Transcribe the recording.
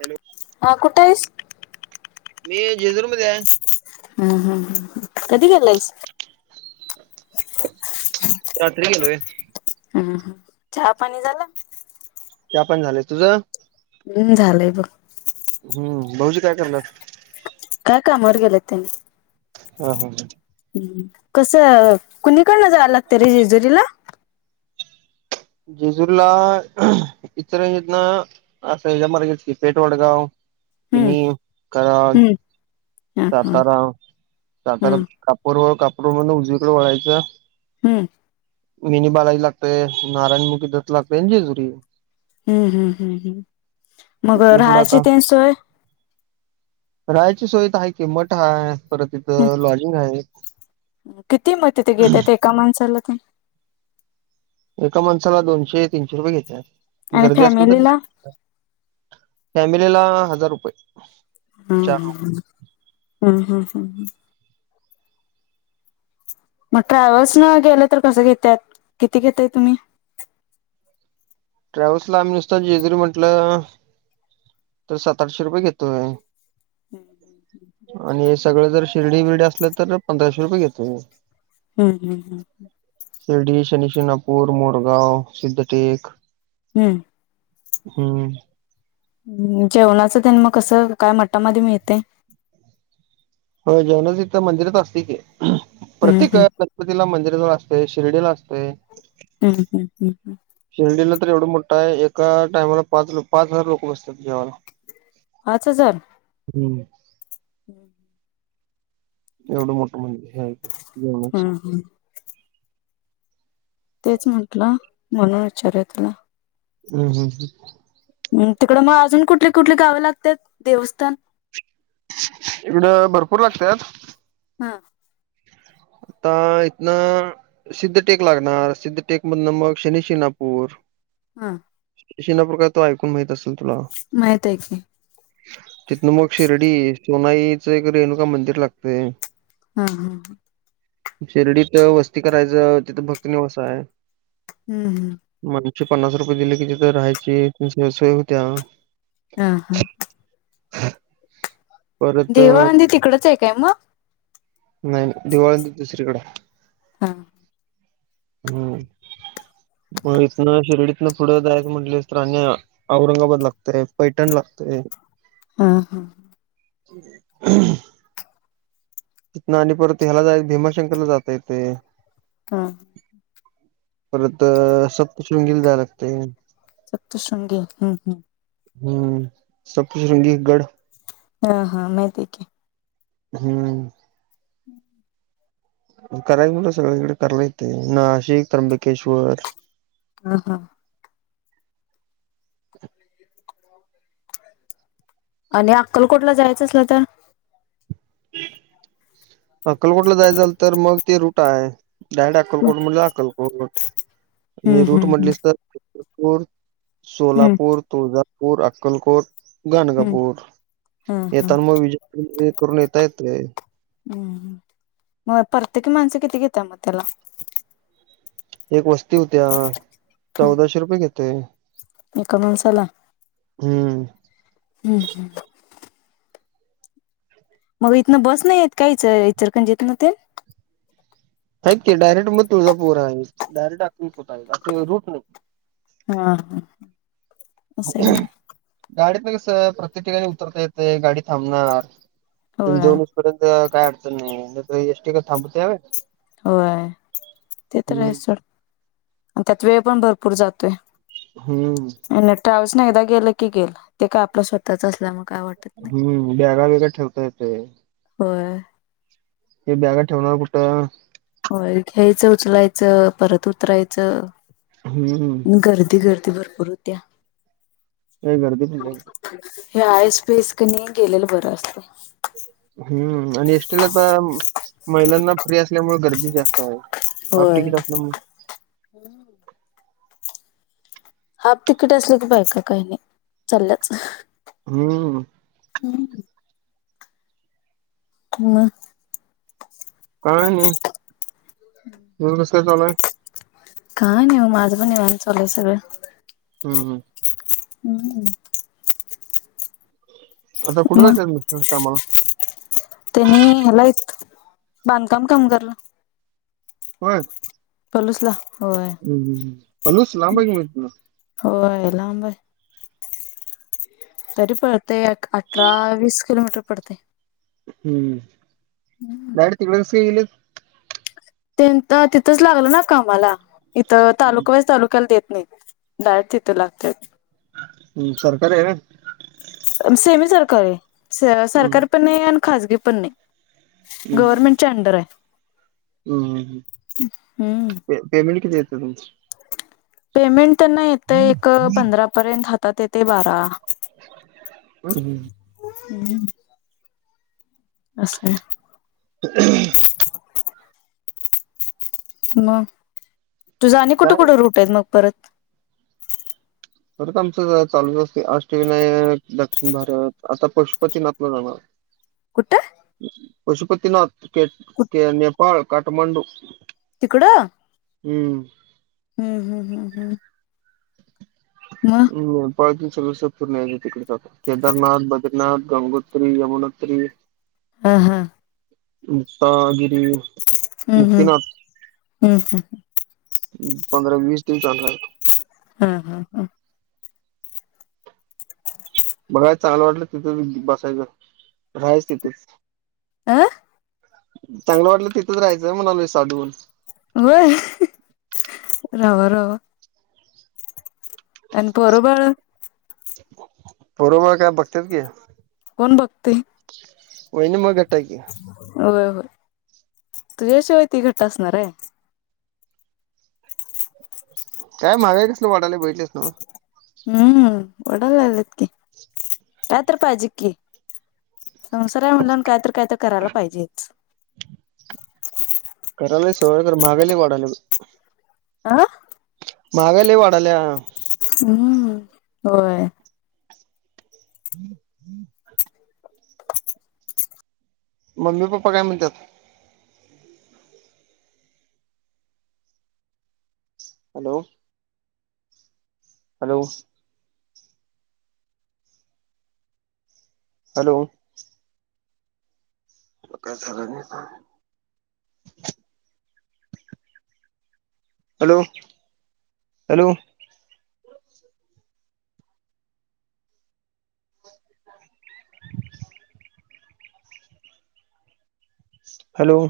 Hello हा कुठं yes. मी जेजूरमध्ये हाय. हम्म हम्म ह कधी गेलायस. रात्री गेलोय. हम हं चहा पाणी झालं. चहा पाणी झालंय, तुझं हम्म झालंय बघ. हम्म भाऊजी काय कराल्यात. काय कामावर गेल्यात त्यांनी. ह ह ह. कसं कुणीकडनं जाया लागत रे जेजुरीला. जेजुरीला इचलकरंजीतन अस या मार्गेच की पेठवडगाव. हम्म [unintelligible] कराड हम्म हा हा सातारा सातारा हम्म कापूरहोळ कापूरहोळ वरून उजवीकडे वळायचं हम्म. मिनी बालाजी लागतय नारायणमुखी दत्त लागतय आणि जेजुरी हम्म हम्म हम्म हम्म मगं तिथन पुढं राहायची आता तेन सोय राहायची सोय तर हाय की मठ हाय परत तिथ लॉजिंग आहे किती मग तिथे घेतात एका माणसाला ते एका माणसाला दोनशे, तीनशे रुपये घेत्यात आणि गर्दी असल तर फॅमिलीला जास्त फॅमिली ला हजार रुपये हम्म चार हम्म हम्म हम्म हम्म हम्म मग ट्रॅव्हल्स न गेलं तर कसं घेत्यात किती घेताय तुम्ही ट्रॅव्हल्स ला आम्ही नुसत जेजुरी म्हटलं तर सात आठशे रुपये घेतोय आणि सगळं जर शिर्डी बिर्डी असल तर पंधराशे रुपये घेतोय- हम्म हम्म हम्म हम्म शिर्डी शनी, शिंगणापूर, मोरगाव, सिद्धटेक हम्म. हम्म. हम्म जेवणाचं तेन मग कसं काय मठामध्ये मिळतंय हो जेवनाच इथं मंदिरात असतय की हम्म प्रत्येक हम्म गणपतीला मंदिर असतय शिर्डीला असतय हम्म हम्म हम्म हम्म एवढा मोठा आहे एका टाइमाला पाच लो पाच हजार लोक बसतात जेवायला पाच हजार? हम्म हम्म. [unintelligible] एवढं मोठं म्हणजेे हम्म हम्म तेच म्हटलं म्हणून विचारय तुला हम्म हम्म हम्म हम्म तिकडं मग अजून कुठली कुठली गावें लागतात देवस्थाने? इकडं भरपूर लागतात हा आता इथन सिद्धटेक लागणार सिद्ध टेक मधन मग शनी शिंगणापूर, हा. [inaudible] माहित आहे की तिथनं मग शिर्डी सोनाईचं एक रेणुका मंदिर लागतय हम्म हम्म हम्म शिर्डीत वस्ती करायचं तिथं भक्तनेवस आहे हम्म हम्म. माणशे पन्नास रुपये दिले कि तथ राहायची तीश सोय होत्या हा हा. परत देवाळंदी तिकडच आहे काय मगं? नाही दिवाळी तर दुसरीकडे हा हम्म. मग इथन शिर्डीतन पुढं जायचं म्हंटलं तर औरंगाबाद लागतय पैठण लाग ते. हा हा. तिथ आणि परत ह्याला जा भीमाशंकरला जाता येतय हा परत सप्तशृंगी ला जाय लागते. सप्तशृंगी हम्म हम्. हम्म सप्तशृंगी गड. हा हा माहिती की. हम्म. करायच म्हट सगळीकडे कराला येते नाशिक त्र्यंबकेश्वर ह हा. [unintelligible] आणि अक्कलकोटला जायचं असल तर? हम्. अक्कलकोटला जायचल तर मग ते रूट आहे, डायरेक्ट अक्कलकोट म्हणजे अक्कलकोट. हम्म आणि रूट हम्म म्हटले अस तरपूर, हम्म सोलापूर, तुळजा पूर, अक्कलकोट, हम्म हम्म गाणकापूर हा हा येताना मग विजय हे करून येता येते. हम्म मग परत्येकी माणसं किती घेतय मग त्याला? एक वस्ती होत्या हम्म चौदाशे रुपये घेते. एका माणसाला हम्म. हम हम. मग इथनं बस नाहीय काहीच चरखंजेतन ते? आहेत की डायरेक्ट मग तुळझा पोर आहे डायरेक्ट आ होत आहे रूट. हा हस. गाडीत ना कस प्रत्येक ठिकाणी उतरता येते गाडी थांबणार तुम्ही होय जाऊन येई पर्यंत काय अडच नाही यिक थांबते यावे. होय ते तर आहे सड त्यात वेळ पण भरपूर जातोय. हम्म. ट्राव्हल्स ना एकदा गेलं की, गेल ते काय आपलं स्वतःच असल्या मग हम्म बॅगा वेगा ठेवता येत. होय. हे बॅगा ठेवणार कुठं? हो घ्यायचं उचलायचं परत उतरायचं. हम्म गर्दी गर्दी भरपूर होत्या. काही गर्दी पण [unintelligible] हे आयस पेस कनी गेलेलं बरं असत. हम्म आणि एसटीला तर महिलांना फ्री असल्यामुळे गर्दी जास्त आहे. हाफ होय तिकीट असल्यामुळे. हाफ तिकीट असली की बाय का काही नाही चाल्याच. हम्म. ब. मग. काय नाहीस तुझं कस चालाय? काय नाही माझं पण ये निवांत चालाय सगळं. हम् हम्. हम्मम्. आता कुठे जायचे मग कामाला. त्यांनी ह्याला य बांधकाम कामगार ला. होय. पोलूसला. हम् ह् पोलूस लांब आहे इथंन. होय लांब आहे. तरी पडते अठरा वीस किलोमीटर पडते. हम्म. डायरेक्ट तिकडे कस काय गेली? तिथंच लागल ना कामाला इथं तालुकावाईज तालुक्याला देत ाड त त लागते हम् सरकार सेमी सरकारी हम्म सरकारी पण नाही आणि खजगी पण नाही हम्म गवरर्मेंटच्या अंडर आहे हम्म. हम्म पेमेंट किती देतं तुमच पेमेंट त्यांना येतं एक पंधरा पर्यंत हातात येते बारा हम हम् हम्म असं ह मग तुझा आणि कुठे काय कुठं रूट आहे मग परत खरत आमचं चालूच असते अष्टविनायक दक्षिण भारत आता पशुपती ना आपलं जाणार कुठ पशुपतीनाथ नेपाळ काठमांडू तिकड हम्म हम्म हम् हम्म हम्म मग हम् सर्व पूर्ण तिकडे जातात केदारनाथ बद्रीनाथ गंगोत्री यमुनोत्री आ हा पा गिरी हम्म हम्म हम्म हम् हम् पंधरा वीस दिवस चालणार हा हा हा बघा चाल वाटलं तिथं बसायचं राहायच तिथेच आह चांगलं वाटलं तिथंच राहायचंय म्हणाल वि साधवून होय रव रव आणि बरोबळ परोबा काय बघतात की कोन भक्ती होईन मग हाय की. होय होय तुझ्याशिवाय ती घट्ट असणार आहे काय मगा कसल वाटाले बहि हम्म डान लालेत की रात्र पाज की संसारा म्हणलं काय तर काय तर करायला पाहिजेच स महागाले वाढाले आह मागा ल वाढाल्या हम्म होय हम्म हम्म मम्मी पप्पा काय म्हणतात हॅलो हॅलो हॅलो ल काय झाला का हॅलो हॅलो हॅलो